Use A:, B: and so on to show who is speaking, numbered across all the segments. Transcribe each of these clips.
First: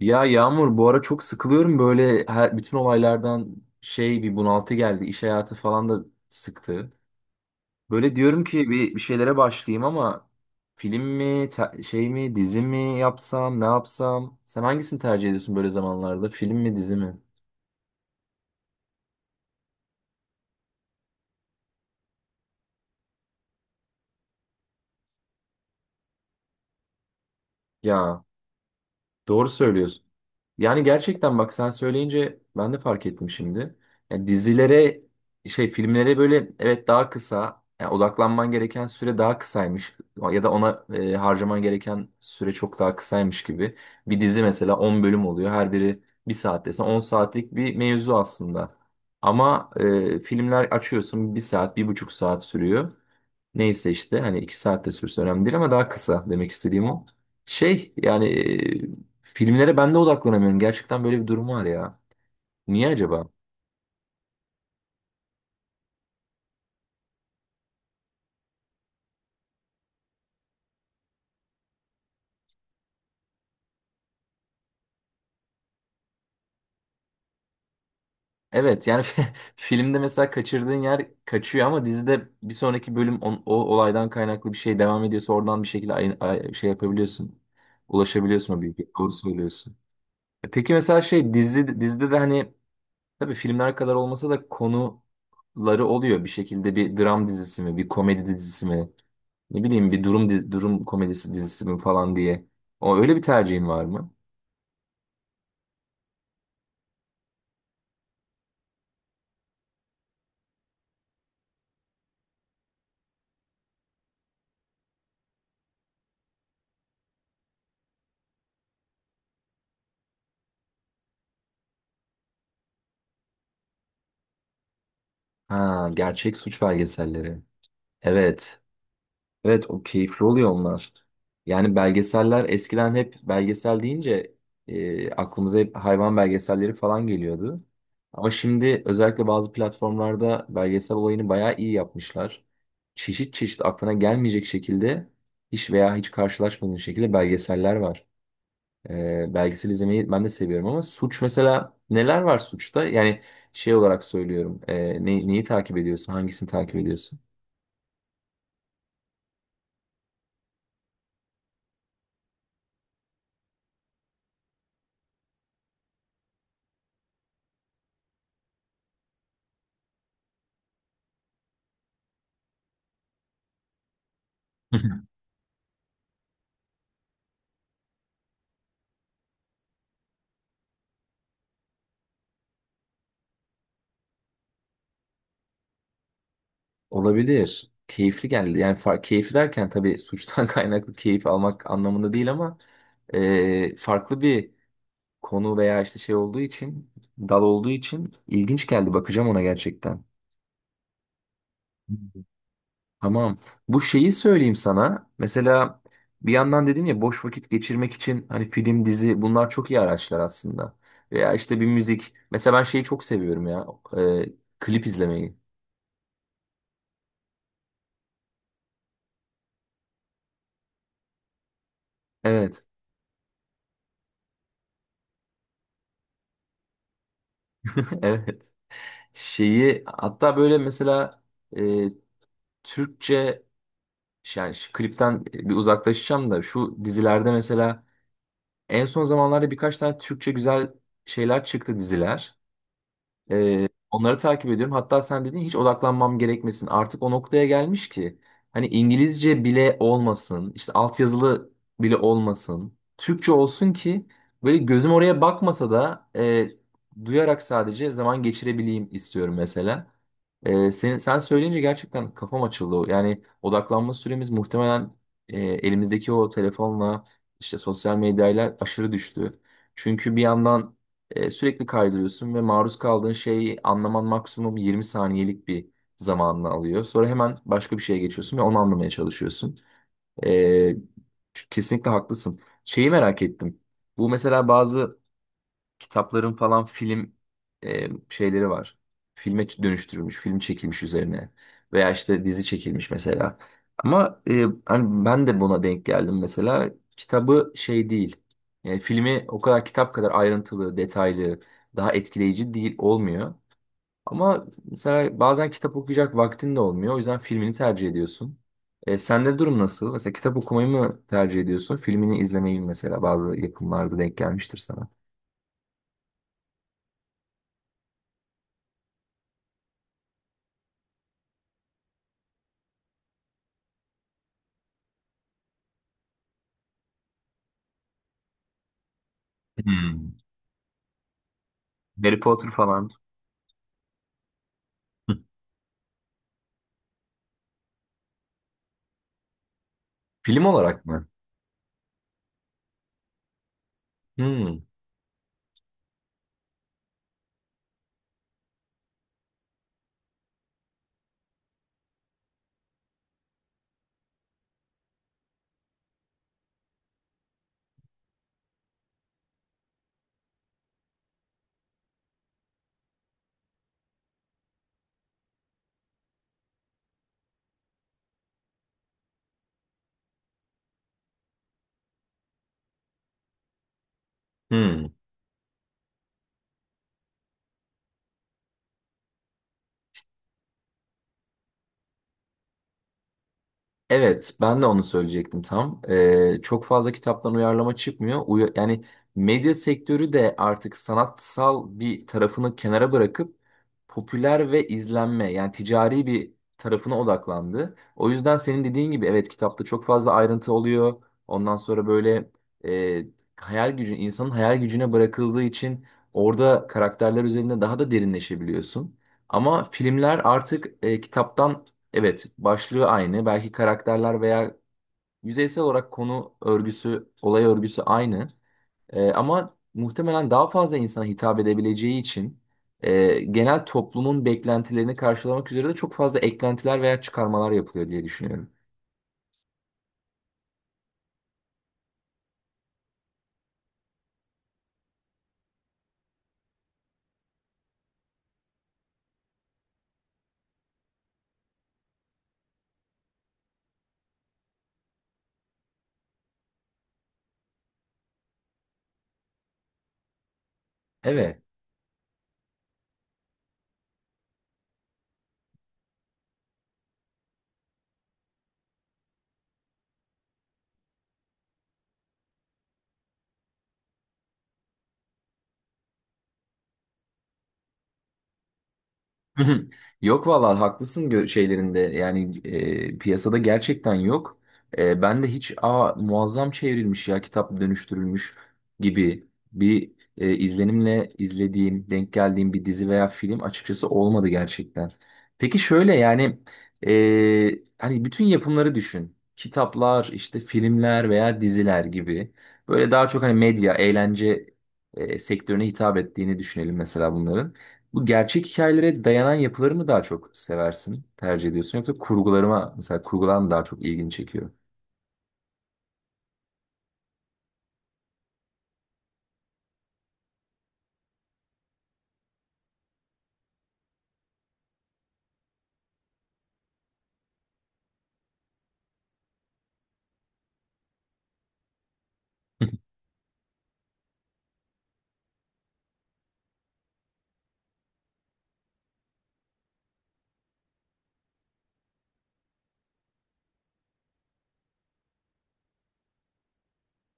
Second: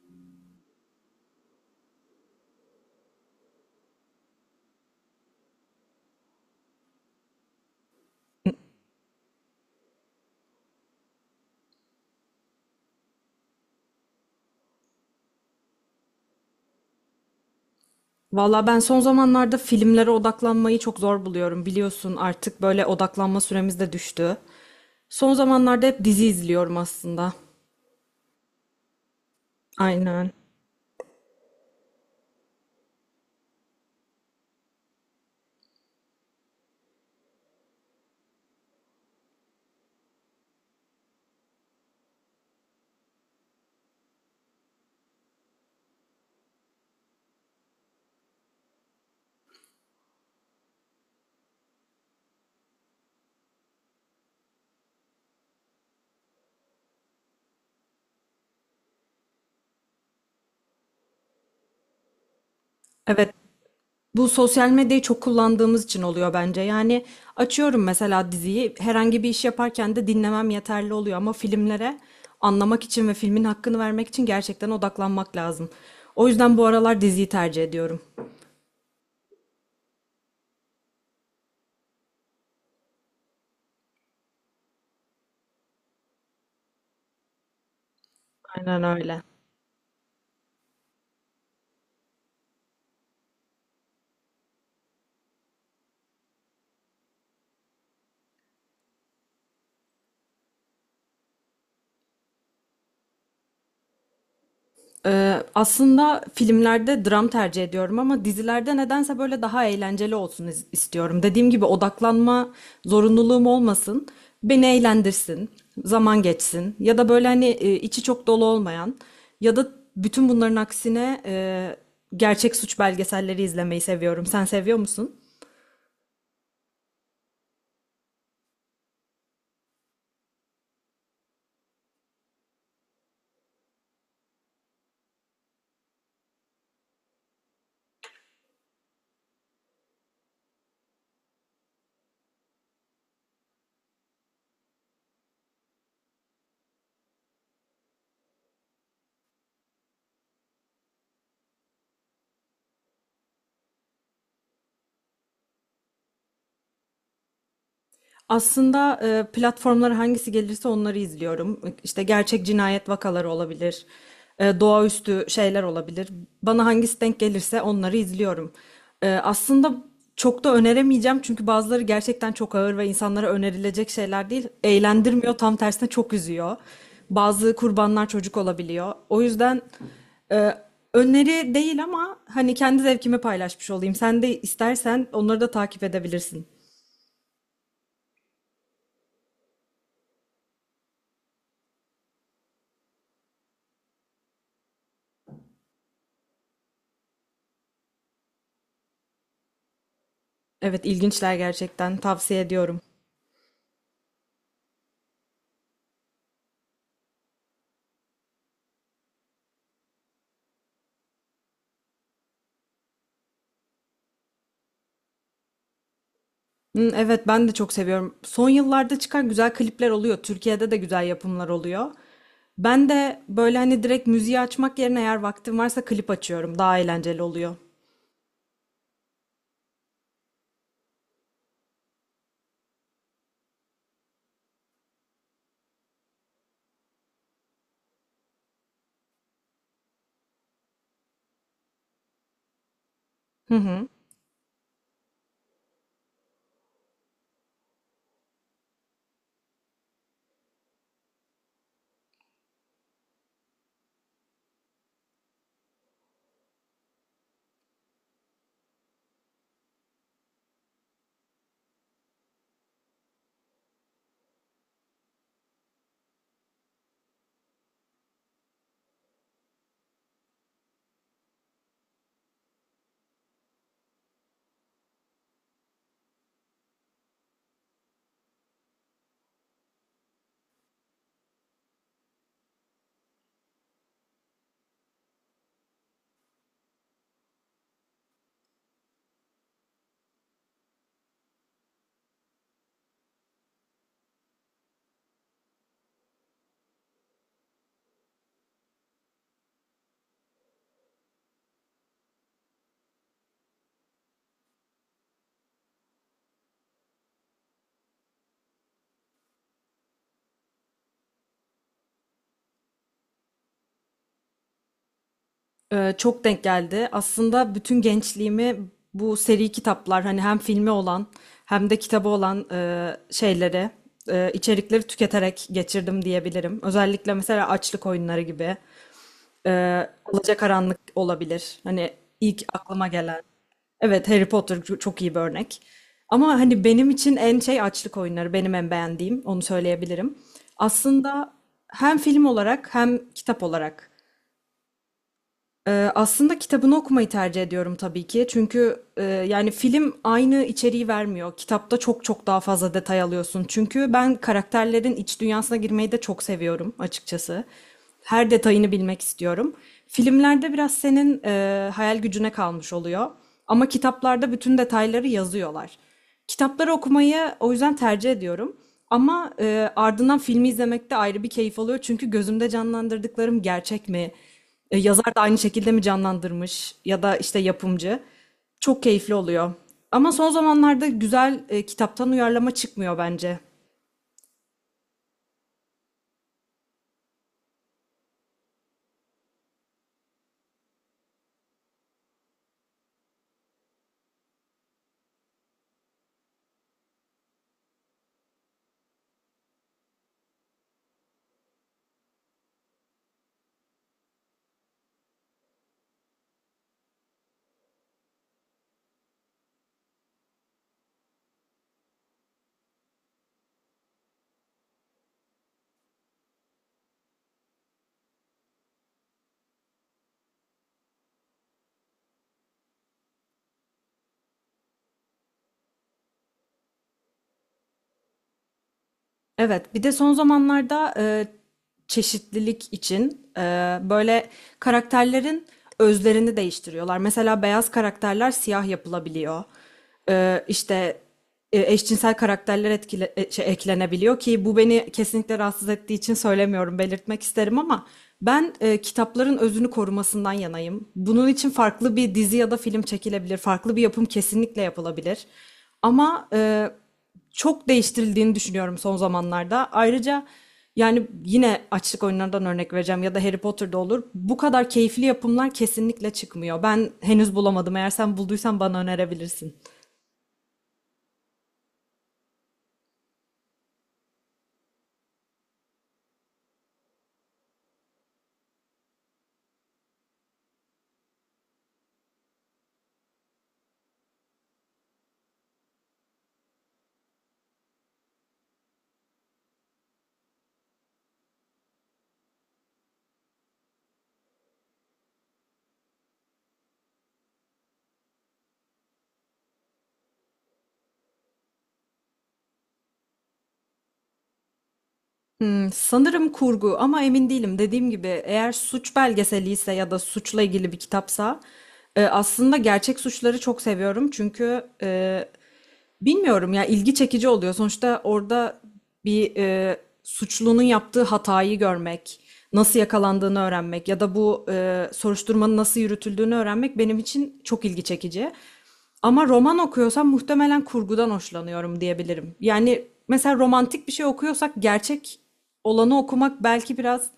A: Ya Yağmur bu ara çok sıkılıyorum böyle bütün olaylardan şey bir bunaltı geldi. İş hayatı falan da sıktı. Böyle diyorum ki bir şeylere başlayayım ama film mi şey mi dizi mi yapsam ne yapsam? Sen hangisini tercih ediyorsun böyle zamanlarda film mi dizi mi?
B: Valla ben son zamanlarda filmlere odaklanmayı çok zor buluyorum. Biliyorsun artık böyle odaklanma süremiz de düştü. Son zamanlarda hep dizi izliyorum aslında.
A: Ya doğru söylüyorsun.
B: Aynen.
A: Yani gerçekten bak sen söyleyince ben de fark ettim şimdi. Yani dizilere şey filmlere böyle evet daha kısa, yani odaklanman gereken süre daha kısaymış ya da ona harcaman gereken süre çok daha kısaymış gibi. Bir dizi mesela 10 bölüm oluyor, her biri bir saat desen 10 saatlik bir mevzu aslında. Ama filmler açıyorsun bir saat bir buçuk saat sürüyor. Neyse işte hani iki saatte sürse önemli değil ama daha kısa demek istediğim o. Şey yani filmlere ben de odaklanamıyorum. Gerçekten böyle bir durum var ya. Niye acaba?
B: Evet. Bu sosyal medyayı çok kullandığımız için oluyor bence. Yani açıyorum mesela diziyi. Herhangi bir iş yaparken de dinlemem yeterli oluyor ama filmlere anlamak için ve filmin hakkını vermek için gerçekten odaklanmak lazım. O yüzden bu aralar diziyi tercih ediyorum.
A: Evet yani filmde mesela kaçırdığın yer kaçıyor ama dizide bir sonraki bölüm o olaydan kaynaklı bir şey devam ediyorsa oradan bir şekilde şey yapabiliyorsun. Ulaşabiliyorsun o
B: Aynen
A: bilgiye. Doğru
B: öyle.
A: söylüyorsun. E peki mesela şey dizide de hani tabii filmler kadar olmasa da konuları oluyor bir şekilde. Bir dram dizisi mi, bir komedi dizisi mi, ne bileyim bir durum komedisi dizisi mi falan diye. O öyle bir tercihin var mı?
B: Aslında filmlerde dram tercih ediyorum ama dizilerde nedense böyle daha eğlenceli olsun istiyorum. Dediğim gibi odaklanma zorunluluğum olmasın. Beni eğlendirsin, zaman geçsin ya da böyle hani içi çok dolu olmayan ya da bütün bunların aksine gerçek suç belgeselleri izlemeyi seviyorum. Sen seviyor musun?
A: Ha, gerçek suç belgeselleri. Evet. Evet, o keyifli oluyor onlar. Yani belgeseller eskiden, hep belgesel deyince aklımıza hep hayvan belgeselleri falan geliyordu. Ama şimdi özellikle bazı platformlarda belgesel olayını bayağı iyi yapmışlar. Çeşit çeşit aklına gelmeyecek şekilde, hiç veya hiç karşılaşmadığın şekilde belgeseller var. Belgesel izlemeyi ben de seviyorum ama suç mesela neler var suçta? Yani şey olarak söylüyorum. Neyi takip ediyorsun? Hangisini takip ediyorsun?
B: Aslında platformlara hangisi gelirse onları izliyorum. İşte gerçek cinayet vakaları olabilir, doğaüstü şeyler olabilir. Bana hangisi denk gelirse onları izliyorum. Aslında çok da öneremeyeceğim çünkü bazıları gerçekten çok ağır ve insanlara önerilecek şeyler değil. Eğlendirmiyor, tam tersine çok üzüyor. Bazı kurbanlar çocuk olabiliyor. O yüzden e, öneri değil ama hani kendi zevkimi paylaşmış olayım. Sen de istersen onları da takip edebilirsin.
A: Olabilir. Keyifli geldi. Yani keyifli derken tabii suçtan kaynaklı keyif almak anlamında değil ama farklı bir konu veya işte şey olduğu için, dal olduğu için ilginç geldi. Bakacağım ona gerçekten.
B: Evet, ilginçler gerçekten, tavsiye ediyorum.
A: Tamam. Bu şeyi söyleyeyim sana. Mesela bir yandan dedim ya, boş vakit geçirmek için hani film, dizi bunlar çok iyi araçlar aslında. Veya işte bir müzik. Mesela ben şeyi çok seviyorum ya. e, Klip izlemeyi.
B: Hı, evet, ben de çok seviyorum. Son yıllarda çıkan güzel klipler oluyor. Türkiye'de de güzel yapımlar oluyor.
A: Evet.
B: Ben de böyle hani direkt müziği açmak yerine eğer vaktim varsa klip açıyorum. Daha eğlenceli oluyor.
A: Evet. Şeyi hatta böyle mesela e, Türkçe şey, yani şu klipten bir uzaklaşacağım da şu dizilerde mesela en son zamanlarda birkaç tane Türkçe güzel şeyler çıktı diziler.
B: Hı hı.
A: Onları takip ediyorum. Hatta sen dedin hiç odaklanmam gerekmesin. Artık o noktaya gelmiş ki hani İngilizce bile olmasın, işte altyazılı bile olmasın. Türkçe olsun ki böyle gözüm oraya bakmasa da duyarak sadece zaman geçirebileyim istiyorum mesela. Sen söyleyince gerçekten kafam açıldı. Yani odaklanma süremiz muhtemelen elimizdeki o telefonla, işte sosyal medyayla aşırı düştü. Çünkü bir yandan sürekli kaydırıyorsun ve maruz kaldığın şeyi anlaman maksimum 20 saniyelik bir zamanını alıyor. Sonra hemen başka bir şeye geçiyorsun ve onu anlamaya çalışıyorsun. E, Kesinlikle haklısın. Şeyi merak ettim. Bu mesela bazı kitapların falan film şeyleri var. Filme dönüştürülmüş, film çekilmiş üzerine veya işte dizi çekilmiş mesela. Ama hani ben de buna denk geldim mesela. Kitabı şey değil. Filmi o kadar kitap kadar ayrıntılı, detaylı, daha etkileyici değil, olmuyor. Ama mesela bazen kitap okuyacak vaktin de olmuyor. O yüzden filmini tercih ediyorsun. Sende durum nasıl? Mesela kitap okumayı mı tercih ediyorsun? Filmini izlemeyi mi? Mesela bazı yapımlarda denk gelmiştir sana.
B: Çok denk geldi. Aslında bütün gençliğimi bu seri kitaplar hani hem filmi olan hem de kitabı olan şeyleri, içerikleri tüketerek geçirdim diyebilirim. Özellikle mesela açlık oyunları gibi.
A: Hmm.
B: Alacakaranlık olabilir. Hani
A: Harry
B: ilk
A: Potter
B: aklıma
A: falan.
B: gelen. Evet, Harry Potter çok iyi bir
A: Hı.
B: örnek. Ama hani benim için en şey, açlık oyunları. Benim en beğendiğim, onu söyleyebilirim.
A: Film olarak mı?
B: Aslında hem film olarak hem kitap olarak
A: Hmm.
B: aslında kitabını okumayı tercih ediyorum tabii ki. Çünkü yani film aynı içeriği vermiyor. Kitapta çok çok daha fazla detay alıyorsun. Çünkü ben karakterlerin iç dünyasına girmeyi de çok seviyorum açıkçası. Her detayını bilmek istiyorum. Filmlerde biraz senin hayal gücüne kalmış oluyor. Ama kitaplarda bütün detayları yazıyorlar. Kitapları okumayı o yüzden tercih ediyorum. Ama ardından filmi izlemek de ayrı bir keyif oluyor. Çünkü gözümde canlandırdıklarım gerçek mi?
A: Hmm.
B: Yazar da aynı şekilde mi canlandırmış? Ya da işte yapımcı. Çok keyifli oluyor. Ama son zamanlarda güzel kitaptan uyarlama çıkmıyor bence.
A: Evet, ben de onu söyleyecektim tam. Çok fazla kitaptan uyarlama çıkmıyor. Yani medya sektörü de artık sanatsal bir tarafını kenara bırakıp popüler ve izlenme, yani ticari bir tarafına odaklandı. O yüzden senin dediğin gibi, evet, kitapta çok fazla ayrıntı oluyor. Ondan sonra böyle e, hayal gücü, insanın hayal gücüne bırakıldığı için orada karakterler üzerinde daha da derinleşebiliyorsun. Ama filmler artık kitaptan evet, başlığı aynı. Belki karakterler veya yüzeysel olarak konu örgüsü, olay örgüsü aynı. Ama muhtemelen daha fazla insana hitap edebileceği için genel toplumun beklentilerini karşılamak üzere de çok fazla eklentiler veya çıkarmalar yapılıyor diye düşünüyorum.
B: Evet, bir de son zamanlarda çeşitlilik için böyle karakterlerin özlerini değiştiriyorlar. Mesela beyaz karakterler siyah yapılabiliyor. İşte eşcinsel karakterler eklenebiliyor ki bu beni kesinlikle rahatsız ettiği için söylemiyorum, belirtmek isterim ama ben kitapların özünü korumasından yanayım. Bunun
A: Evet.
B: için farklı bir dizi ya da film çekilebilir, farklı bir yapım kesinlikle yapılabilir. Ama çok değiştirildiğini düşünüyorum son zamanlarda. Ayrıca yani yine açlık oyunlarından örnek vereceğim ya da Harry Potter'da olur. Bu kadar keyifli yapımlar kesinlikle çıkmıyor. Ben henüz bulamadım. Eğer sen bulduysan bana
A: Hı
B: önerebilirsin.
A: hı. Yok vallahi haklısın. Şeylerinde yani piyasada gerçekten yok. Ben de hiç, aa, muazzam çevrilmiş ya kitap dönüştürülmüş gibi bir izlenimle izlediğim, denk geldiğim bir dizi veya film açıkçası olmadı gerçekten. Peki şöyle, yani hani bütün yapımları düşün. Kitaplar, işte filmler veya diziler gibi. Böyle daha çok hani medya, eğlence sektörüne hitap ettiğini düşünelim mesela bunların. Bu gerçek hikayelere dayanan yapıları mı daha çok seversin, tercih ediyorsun, yoksa kurgularıma, mesela kurgular mı daha çok ilgini çekiyor?
B: Sanırım kurgu ama emin değilim. Dediğim gibi eğer suç belgeseli ise ya da suçla ilgili bir kitapsa aslında gerçek suçları çok seviyorum. Çünkü bilmiyorum ya, ilgi çekici oluyor. Sonuçta orada bir suçlunun yaptığı hatayı görmek, nasıl yakalandığını öğrenmek ya da bu soruşturmanın nasıl yürütüldüğünü öğrenmek benim için çok ilgi çekici. Ama roman okuyorsam muhtemelen kurgudan hoşlanıyorum diyebilirim. Yani mesela romantik bir şey okuyorsak gerçek olanı okumak belki biraz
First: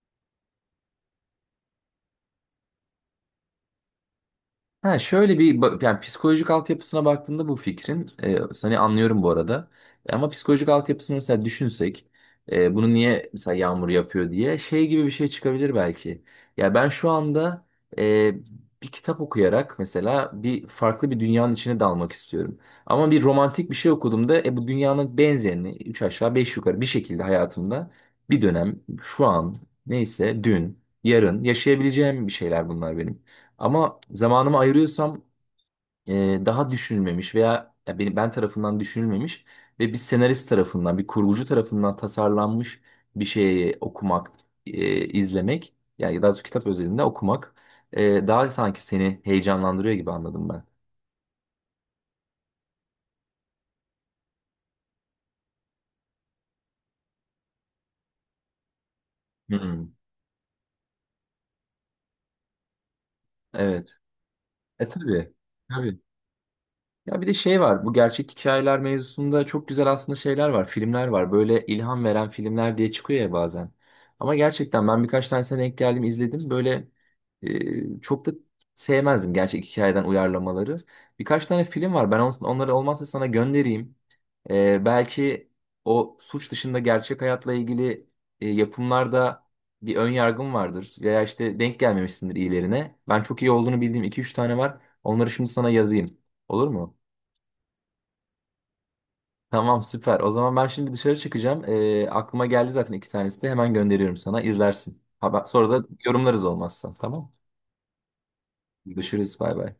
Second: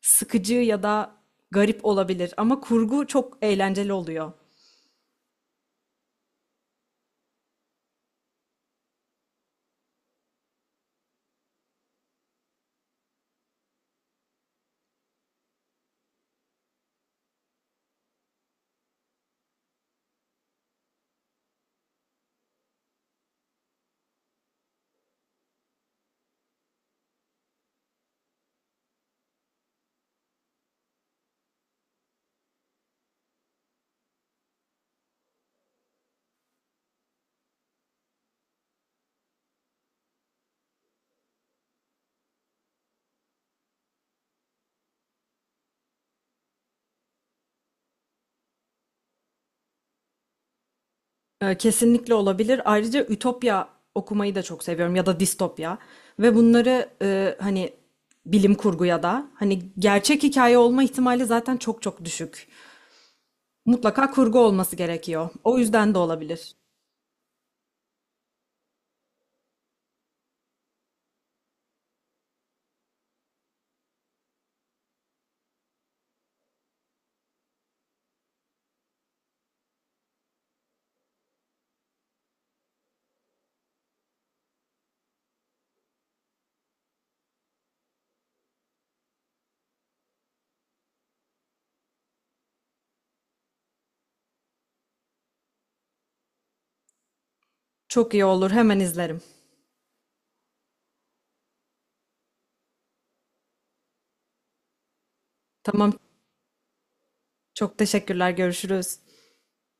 B: sıkıcı ya da garip olabilir ama kurgu çok eğlenceli oluyor.
A: Ha şöyle bir yani psikolojik altyapısına baktığında bu fikrin, seni anlıyorum bu arada. Ama psikolojik altyapısını mesela düşünsek bunu niye mesela yağmur yapıyor diye şey gibi bir şey çıkabilir belki. Ya ben şu anda e, bir kitap okuyarak mesela bir farklı bir dünyanın içine dalmak istiyorum. Ama bir romantik bir şey okuduğumda bu dünyanın benzerini üç aşağı beş yukarı bir şekilde hayatımda bir dönem, şu an neyse, dün yarın yaşayabileceğim bir şeyler bunlar benim. Ama zamanımı ayırıyorsam daha düşünülmemiş veya ya ben tarafından düşünülmemiş ve bir senarist tarafından, bir kurgucu tarafından tasarlanmış bir şeyi okumak, izlemek, yani ya daha doğrusu kitap özelinde okumak daha sanki seni heyecanlandırıyor gibi anladım ben.
B: Kesinlikle olabilir. Ayrıca ütopya okumayı da çok seviyorum ya da distopya ve bunları hani bilim kurgu ya da
A: Hı
B: hani,
A: hı.
B: gerçek hikaye olma ihtimali zaten çok çok düşük.
A: Evet.
B: Mutlaka kurgu olması
A: E
B: gerekiyor.
A: tabii.
B: O yüzden de
A: Tabii.
B: olabilir.
A: Ya bir de şey var. Bu gerçek hikayeler mevzusunda çok güzel aslında şeyler var. Filmler var. Böyle ilham veren filmler diye çıkıyor ya bazen. Ama gerçekten ben birkaç tanesine denk geldim, izledim. Böyle çok da sevmezdim gerçek hikayeden uyarlamaları. Birkaç tane film var. Ben onları olmazsa sana göndereyim. Belki o suç dışında gerçek hayatla ilgili yapımlarda bir ön yargım vardır. Veya işte denk gelmemişsindir iyilerine. Ben çok iyi olduğunu bildiğim iki üç tane var. Onları şimdi sana yazayım. Olur mu?
B: Çok iyi olur. Hemen izlerim.
A: Tamam, süper. O zaman ben şimdi dışarı çıkacağım. Aklıma geldi zaten iki tanesi de. Hemen gönderiyorum sana. İzlersin. Haber, sonra da
B: Tamam.
A: yorumlarız olmazsa. Tamam.
B: Çok teşekkürler. Görüşürüz.
A: Görüşürüz. Bay bay.